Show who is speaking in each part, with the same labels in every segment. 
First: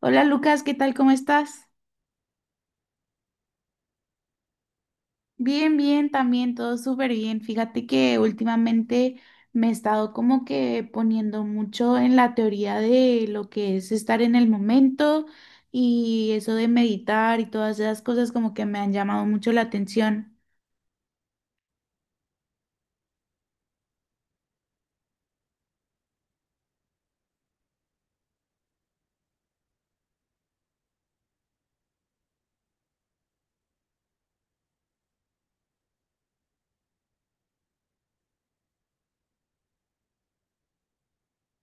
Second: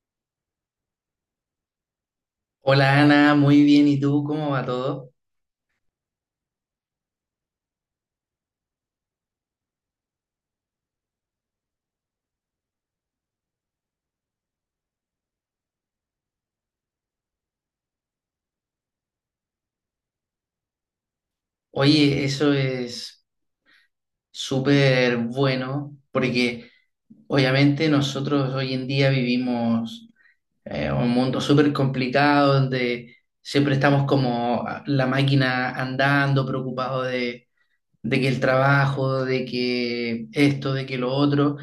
Speaker 1: Hola Lucas, ¿qué tal? ¿Cómo estás?
Speaker 2: Hola Ana, muy bien. ¿Y tú cómo va todo?
Speaker 1: Bien, bien, también todo súper bien. Fíjate que últimamente me he estado como que poniendo mucho en la teoría de lo que es estar en el momento y eso de meditar y todas esas cosas como que me han llamado mucho la atención.
Speaker 2: Oye, eso es súper bueno porque obviamente nosotros hoy en día vivimos un mundo súper complicado donde siempre estamos como la máquina andando, preocupados de que el trabajo, de que esto, de que lo otro.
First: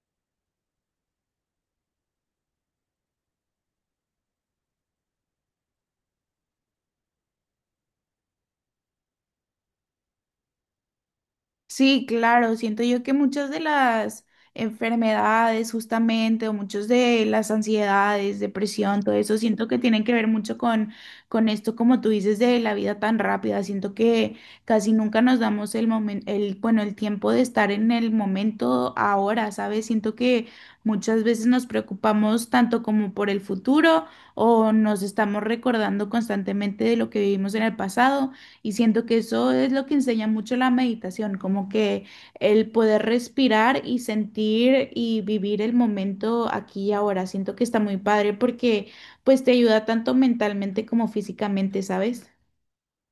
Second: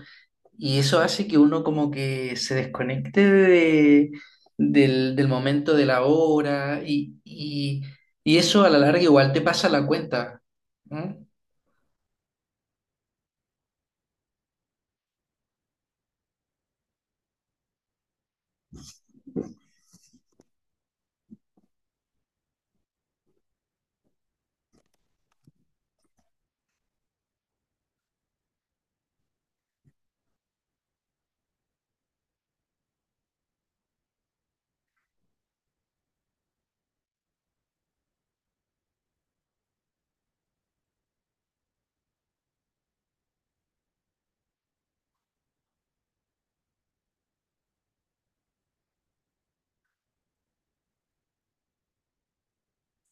Speaker 2: Y eso hace que uno como que se desconecte del momento de la hora y eso a la larga igual te pasa la cuenta, ¿no?
Speaker 1: Sí, claro, siento yo que muchas de las enfermedades justamente o muchas de las ansiedades, depresión, todo eso, siento que tienen que ver mucho con esto, como tú dices, de la vida tan rápida. Siento que casi nunca nos damos el momento, el, bueno, el tiempo de estar en el momento ahora, ¿sabes? Siento que muchas veces nos preocupamos tanto como por el futuro o nos estamos recordando constantemente de lo que vivimos en el pasado. Y siento que eso es lo que enseña mucho la meditación, como que el poder respirar y sentir y vivir el momento aquí y ahora. Siento que está muy padre porque pues te ayuda tanto mentalmente como físicamente, ¿sabes?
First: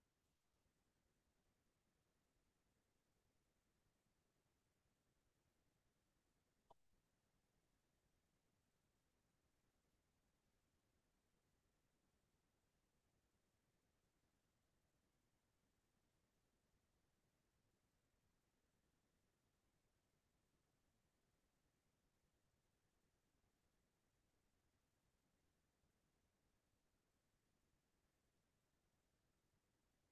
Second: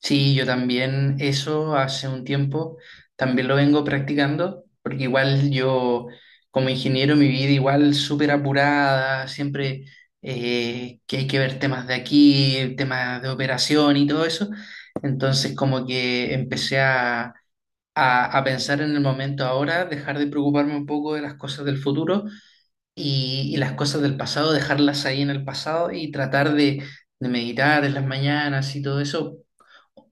Speaker 2: Sí, yo también eso hace un tiempo también lo vengo practicando porque igual yo como ingeniero mi vida igual súper apurada, siempre que hay que ver temas de aquí, temas de operación y todo eso. Entonces como que empecé a pensar en el momento ahora, dejar de preocuparme un poco de las cosas del futuro y las cosas del pasado, dejarlas ahí en el pasado y tratar de meditar en las mañanas y todo eso.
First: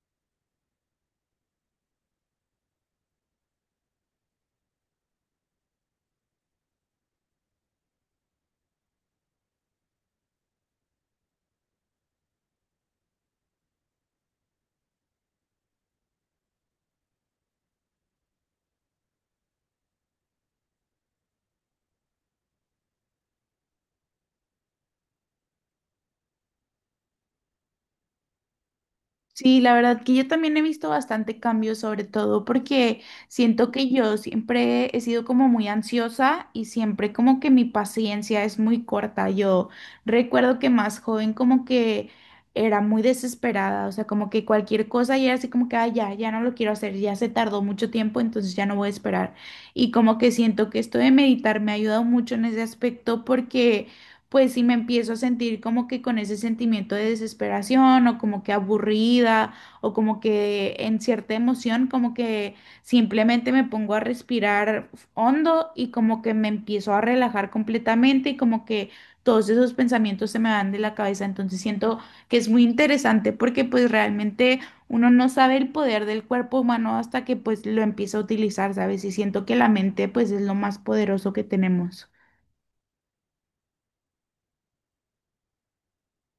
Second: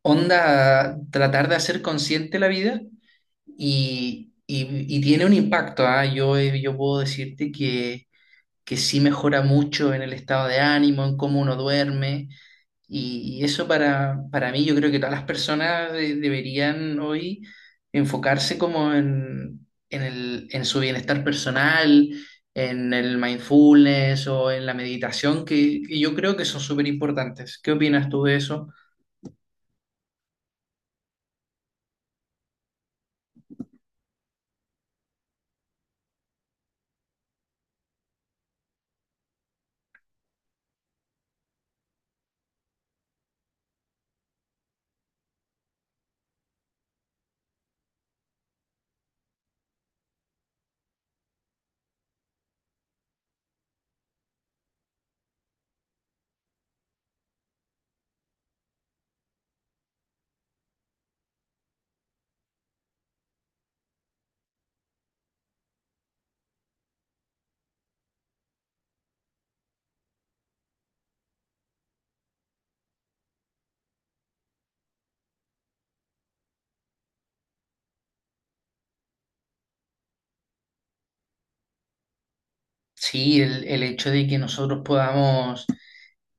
Speaker 2: Onda, tratar de hacer consciente la vida y tiene un impacto, ¿ah? Yo, yo puedo decirte que sí mejora mucho en el estado de ánimo, en cómo uno duerme. Y eso para mí, yo creo que todas las personas deberían hoy enfocarse como en su bienestar personal, en el mindfulness o en la meditación, que yo creo que son súper importantes. ¿Qué opinas tú de eso?
Speaker 1: Sí, la verdad que yo también he visto bastante cambio, sobre todo porque siento que yo siempre he sido como muy ansiosa y siempre como que mi paciencia es muy corta. Yo recuerdo que más joven como que era muy desesperada, o sea, como que cualquier cosa y era así como que, "Ay, ya, ya no lo quiero hacer, ya se tardó mucho tiempo, entonces ya no voy a esperar". Y como que siento que esto de meditar me ha ayudado mucho en ese aspecto porque pues si me empiezo a sentir como que con ese sentimiento de desesperación o como que aburrida o como que en cierta emoción, como que simplemente me pongo a respirar hondo y como que me empiezo a relajar completamente y como que todos esos pensamientos se me van de la cabeza. Entonces siento que es muy interesante porque pues realmente uno no sabe el poder del cuerpo humano hasta que pues lo empieza a utilizar, ¿sabes? Y siento que la mente pues es lo más poderoso que tenemos.
Speaker 2: Sí, el hecho de que nosotros podamos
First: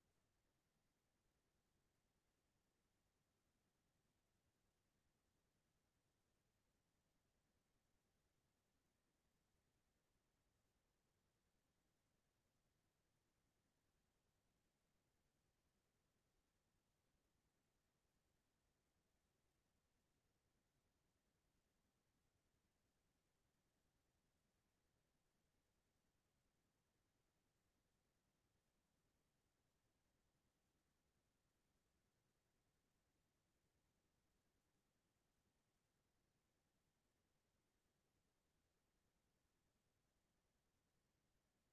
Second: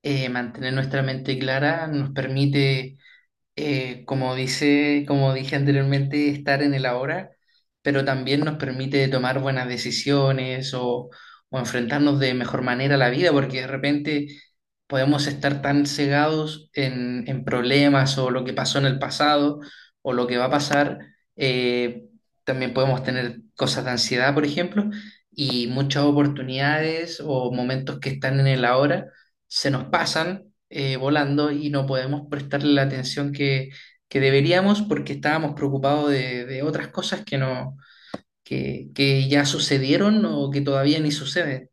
Speaker 2: mantener nuestra mente clara nos permite, como dice, como dije anteriormente, estar en el ahora, pero también nos permite tomar buenas decisiones o enfrentarnos de mejor manera a la vida, porque de repente podemos estar tan cegados en problemas o lo que pasó en el pasado o lo que va a pasar. eh, también podemos tener cosas de ansiedad, por ejemplo, y muchas oportunidades o momentos que están en el ahora se nos pasan, volando y no podemos prestarle la atención que deberíamos porque estábamos preocupados de otras cosas que no, que ya sucedieron o que todavía ni suceden.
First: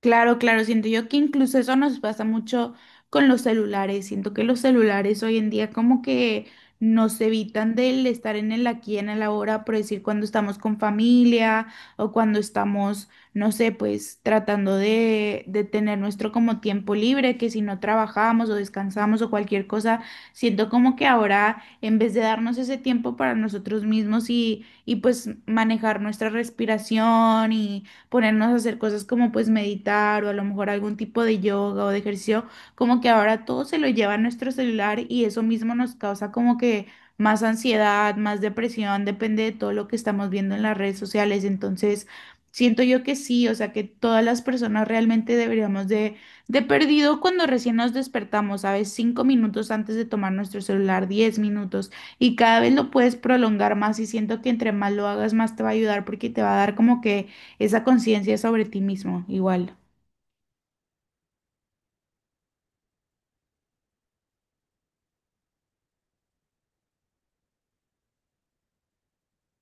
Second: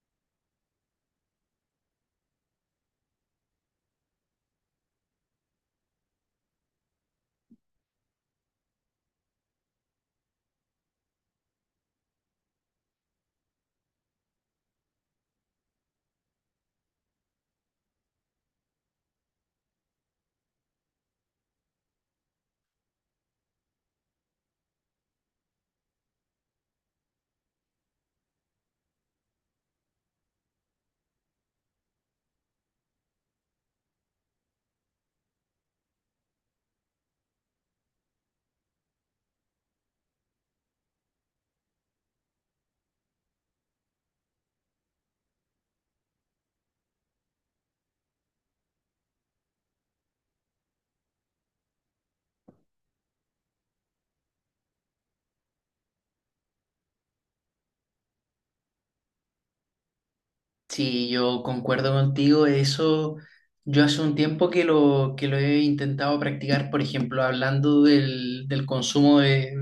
Speaker 1: Claro, claro, siento yo que incluso eso nos pasa mucho con los celulares. Siento que los celulares hoy en día como que nos evitan del estar en el aquí, en el ahora, por decir cuando estamos con familia o cuando estamos, no sé, pues tratando de tener nuestro como tiempo libre, que si no trabajamos o descansamos o cualquier cosa, siento como que ahora en vez de darnos ese tiempo para nosotros mismos y pues manejar nuestra respiración y ponernos a hacer cosas como pues meditar o a lo mejor algún tipo de yoga o de ejercicio, como que ahora todo se lo lleva a nuestro celular y eso mismo nos causa como que más ansiedad, más depresión, depende de todo lo que estamos viendo en las redes sociales. Entonces, siento yo que sí, o sea que todas las personas realmente deberíamos de... De perdido cuando recién nos despertamos, ¿sabes? 5 minutos antes de tomar nuestro celular, 10 minutos, y cada vez lo puedes prolongar más y siento que entre más lo hagas, más te va a ayudar porque te va a dar como que esa conciencia sobre ti mismo, igual.
Speaker 2: Sí, yo concuerdo contigo. Eso yo hace un tiempo que lo he intentado practicar, por ejemplo, hablando del consumo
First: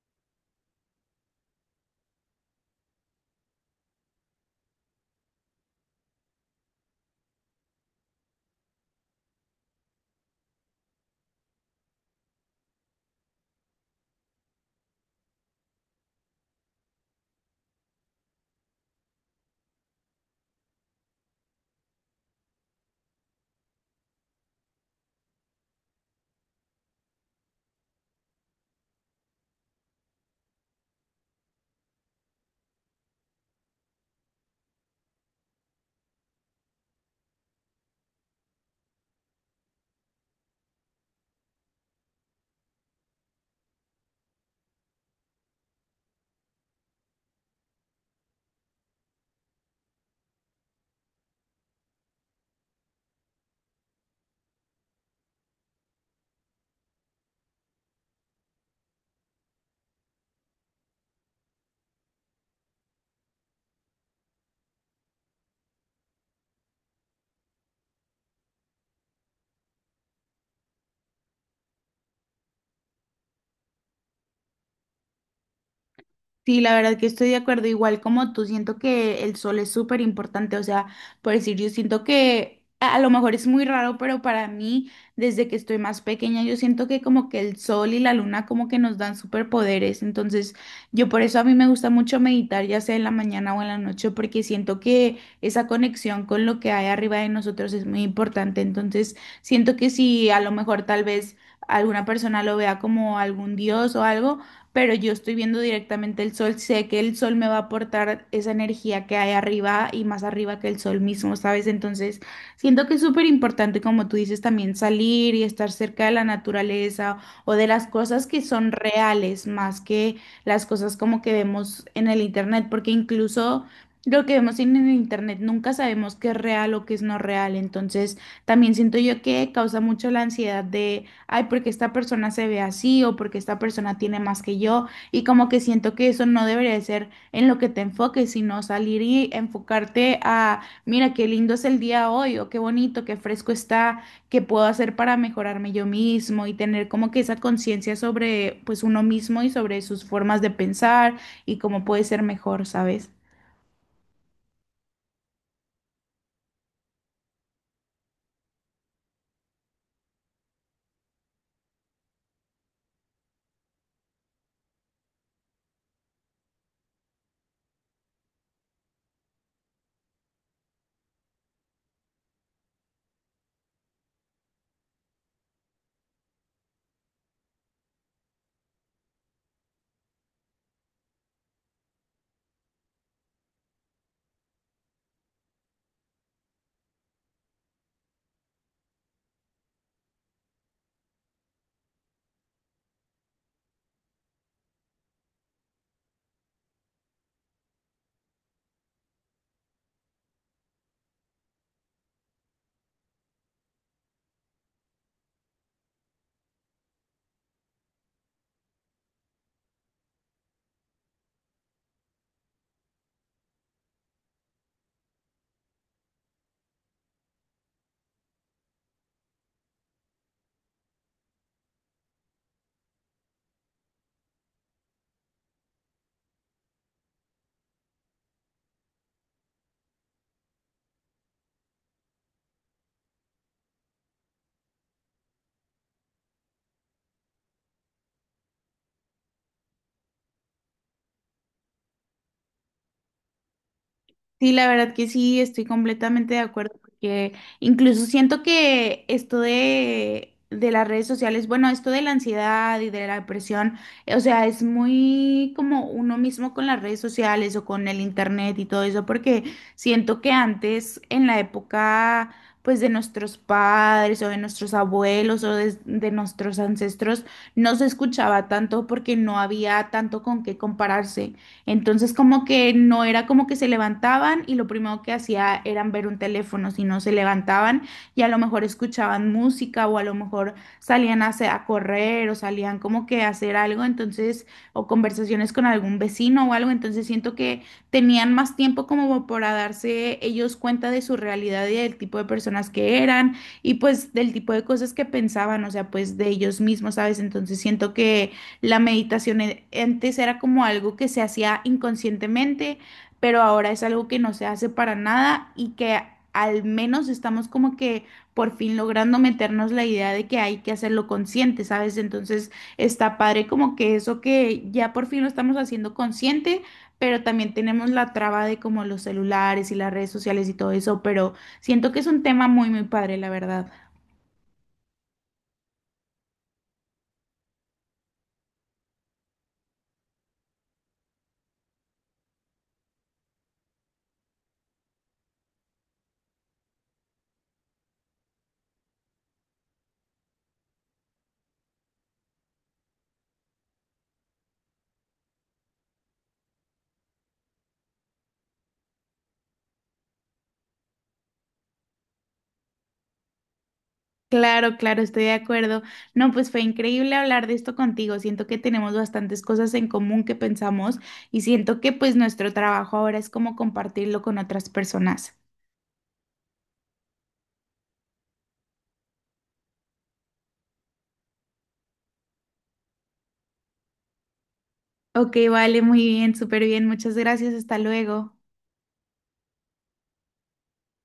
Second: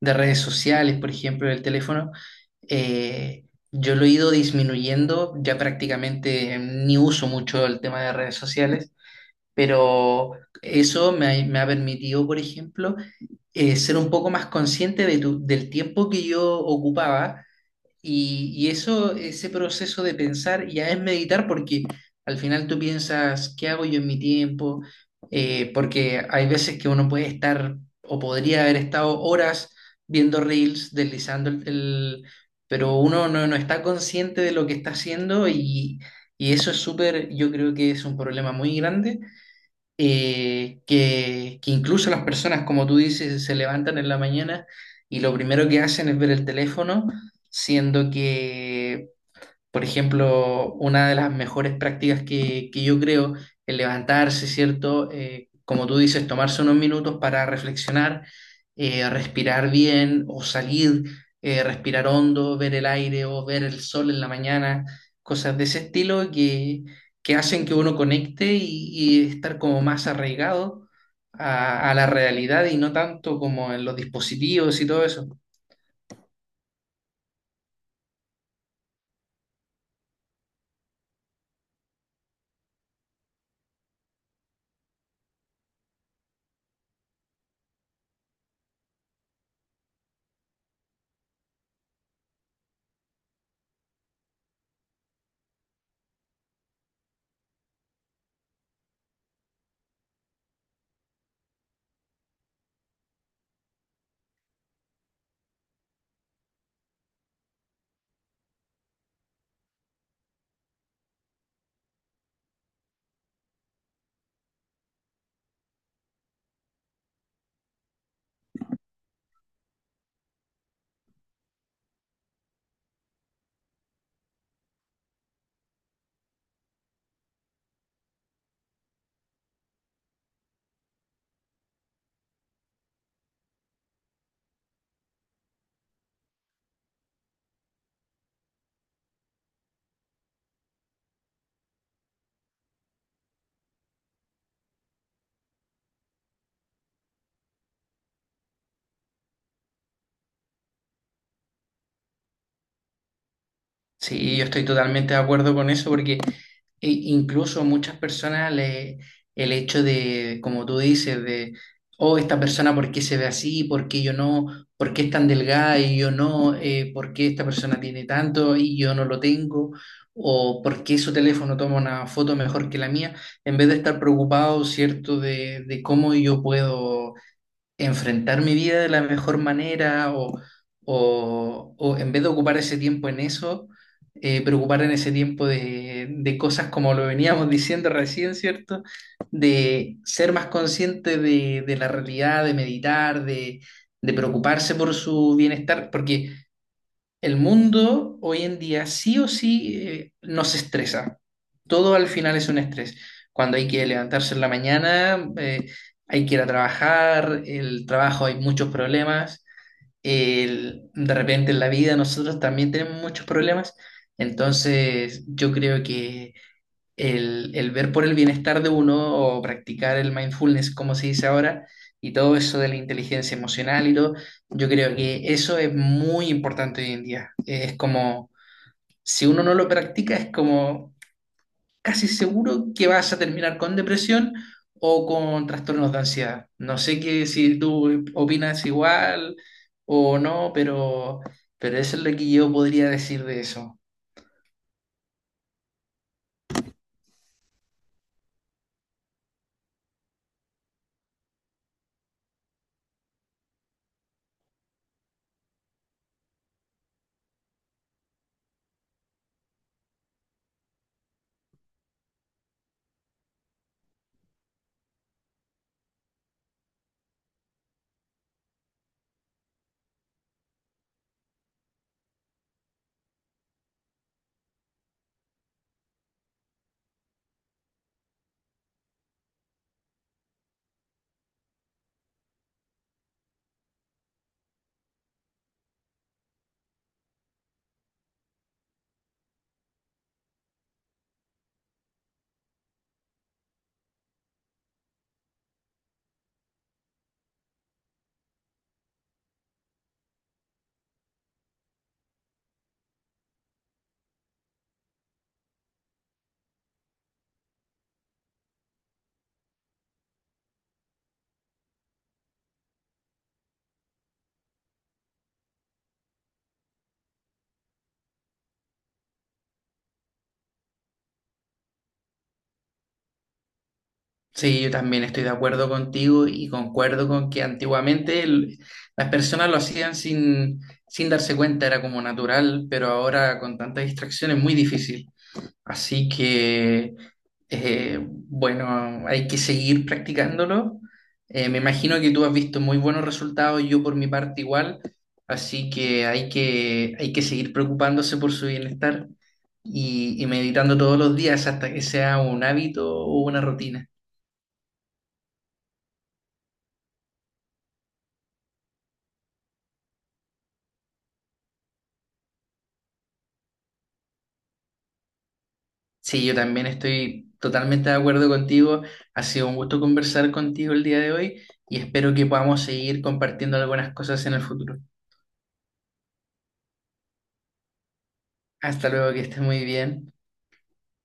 Speaker 2: de redes sociales, por ejemplo, del teléfono. eh, yo lo he ido disminuyendo, ya prácticamente ni uso mucho el tema de redes sociales, pero eso me ha permitido, por ejemplo, ser un poco más consciente del tiempo que yo ocupaba y eso, ese proceso de pensar ya es meditar porque al final tú piensas, ¿qué hago yo en mi tiempo? Porque hay veces que uno puede estar o podría haber estado horas viendo reels, deslizando. Pero uno no está consciente de lo que está haciendo y eso es súper, yo creo que es un problema muy grande, que incluso las personas, como tú dices, se levantan en la mañana y lo primero que hacen es ver el teléfono, siendo que, por ejemplo, una de las mejores prácticas que yo creo, el levantarse, ¿cierto? Como tú dices, tomarse unos minutos para reflexionar, respirar bien o salir, respirar hondo, ver el aire o ver el sol en la mañana, cosas de ese estilo que hacen que uno conecte y estar como más arraigado a la realidad y no tanto como en los dispositivos y todo eso.
Speaker 1: Sí, la verdad que estoy de acuerdo, igual como tú, siento que el sol es súper importante, o sea, por decir, yo siento que a lo mejor es muy raro, pero para mí, desde que estoy más pequeña, yo siento que como que el sol y la luna como que nos dan superpoderes, entonces yo por eso a mí me gusta mucho meditar, ya sea en la mañana o en la noche, porque siento que esa conexión con lo que hay arriba de nosotros es muy importante, entonces siento que si a lo mejor tal vez alguna persona lo vea como algún dios o algo, pero yo estoy viendo directamente el sol, sé que el sol me va a aportar esa energía que hay arriba y más arriba que el sol mismo, ¿sabes? Entonces, siento que es súper importante, como tú dices, también salir y estar cerca de la naturaleza o de las cosas que son reales más que las cosas como que vemos en el internet, porque incluso... Lo que vemos en el internet nunca sabemos qué es real o qué es no real, entonces también siento yo que causa mucho la ansiedad de ay, porque esta persona se ve así o porque esta persona tiene más que yo y como que siento que eso no debería de ser en lo que te enfoques, sino salir y enfocarte a, mira, qué lindo es el día hoy o qué bonito, qué fresco está, qué puedo hacer para mejorarme yo mismo y tener como que esa conciencia sobre pues uno mismo y sobre sus formas de pensar y cómo puede ser mejor, ¿sabes?
Speaker 2: Sí, yo estoy totalmente de acuerdo con eso porque incluso muchas personas le, el hecho de, como tú dices, de, oh, esta persona, ¿por qué se ve así? ¿Por qué yo no? ¿Por qué es tan delgada y yo no? ¿Por qué esta persona tiene tanto y yo no lo tengo? ¿O por qué su teléfono toma una foto mejor que la mía? En vez de estar preocupado, ¿cierto?, de cómo yo puedo enfrentar mi vida de la mejor manera o en vez de ocupar ese tiempo en eso, preocupar en ese tiempo de cosas como lo veníamos diciendo recién, ¿cierto? De ser más consciente de la realidad, de meditar, de preocuparse por su bienestar, porque el mundo hoy en día sí o sí, nos estresa. Todo al final es un estrés. Cuando hay que levantarse en la mañana, hay que ir a trabajar, el trabajo hay muchos problemas, de repente en la vida nosotros también tenemos muchos problemas. Entonces yo creo que el ver por el bienestar de uno o practicar el mindfulness, como se dice ahora, y todo eso de la inteligencia emocional y todo, yo creo que eso es muy importante hoy en día. Es como, si uno no lo practica, es como casi seguro que vas a terminar con depresión o con trastornos de ansiedad. No sé que si tú opinas igual o no, pero eso es lo que yo podría decir de eso.
Speaker 1: Sí, la verdad que sí, estoy completamente de acuerdo, porque incluso siento que esto de las redes sociales, bueno, esto de la ansiedad y de la depresión, o sea, es muy como uno mismo con las redes sociales o con el internet y todo eso, porque siento que antes, en la época, pues de nuestros padres o de nuestros abuelos o de nuestros ancestros, no se escuchaba tanto porque no había tanto con qué compararse. Entonces como que no era como que se levantaban y lo primero que hacía eran ver un teléfono, sino se levantaban y a lo mejor escuchaban música o a lo mejor salían a, a correr o salían como que a hacer algo, entonces, o conversaciones con algún vecino o algo, entonces siento que tenían más tiempo como para darse ellos cuenta de su realidad y del tipo de personas que eran y pues del tipo de cosas que pensaban, o sea, pues de ellos mismos, ¿sabes? Entonces siento que la meditación antes era como algo que se hacía inconscientemente, pero ahora es algo que no se hace para nada y que al menos estamos como que por fin logrando meternos la idea de que hay que hacerlo consciente, ¿sabes? Entonces está padre como que eso que ya por fin lo estamos haciendo consciente, pero también tenemos la traba de como los celulares y las redes sociales y todo eso, pero siento que es un tema muy, muy padre, la verdad.
Speaker 2: Sí, yo también estoy de acuerdo contigo y concuerdo con que antiguamente las personas lo hacían sin darse cuenta, era como natural, pero ahora con tanta distracción es muy difícil. Así que, bueno, hay que seguir practicándolo. Me imagino que tú has visto muy buenos resultados, yo por mi parte igual, así que hay que seguir preocupándose por su bienestar y meditando todos los días hasta que sea un hábito o una rutina.
Speaker 1: Claro, claro, estoy de acuerdo. No, pues fue increíble hablar de esto contigo. Siento que tenemos bastantes cosas en común que pensamos y siento que pues nuestro trabajo ahora es como compartirlo con otras personas.
Speaker 2: Sí, yo también estoy totalmente de acuerdo contigo. Ha sido un gusto conversar contigo el día de hoy y espero que podamos seguir compartiendo algunas cosas en el futuro.
Speaker 1: Ok, vale, muy bien, súper bien. Muchas gracias. Hasta luego.
Speaker 2: Hasta luego, que estés muy bien.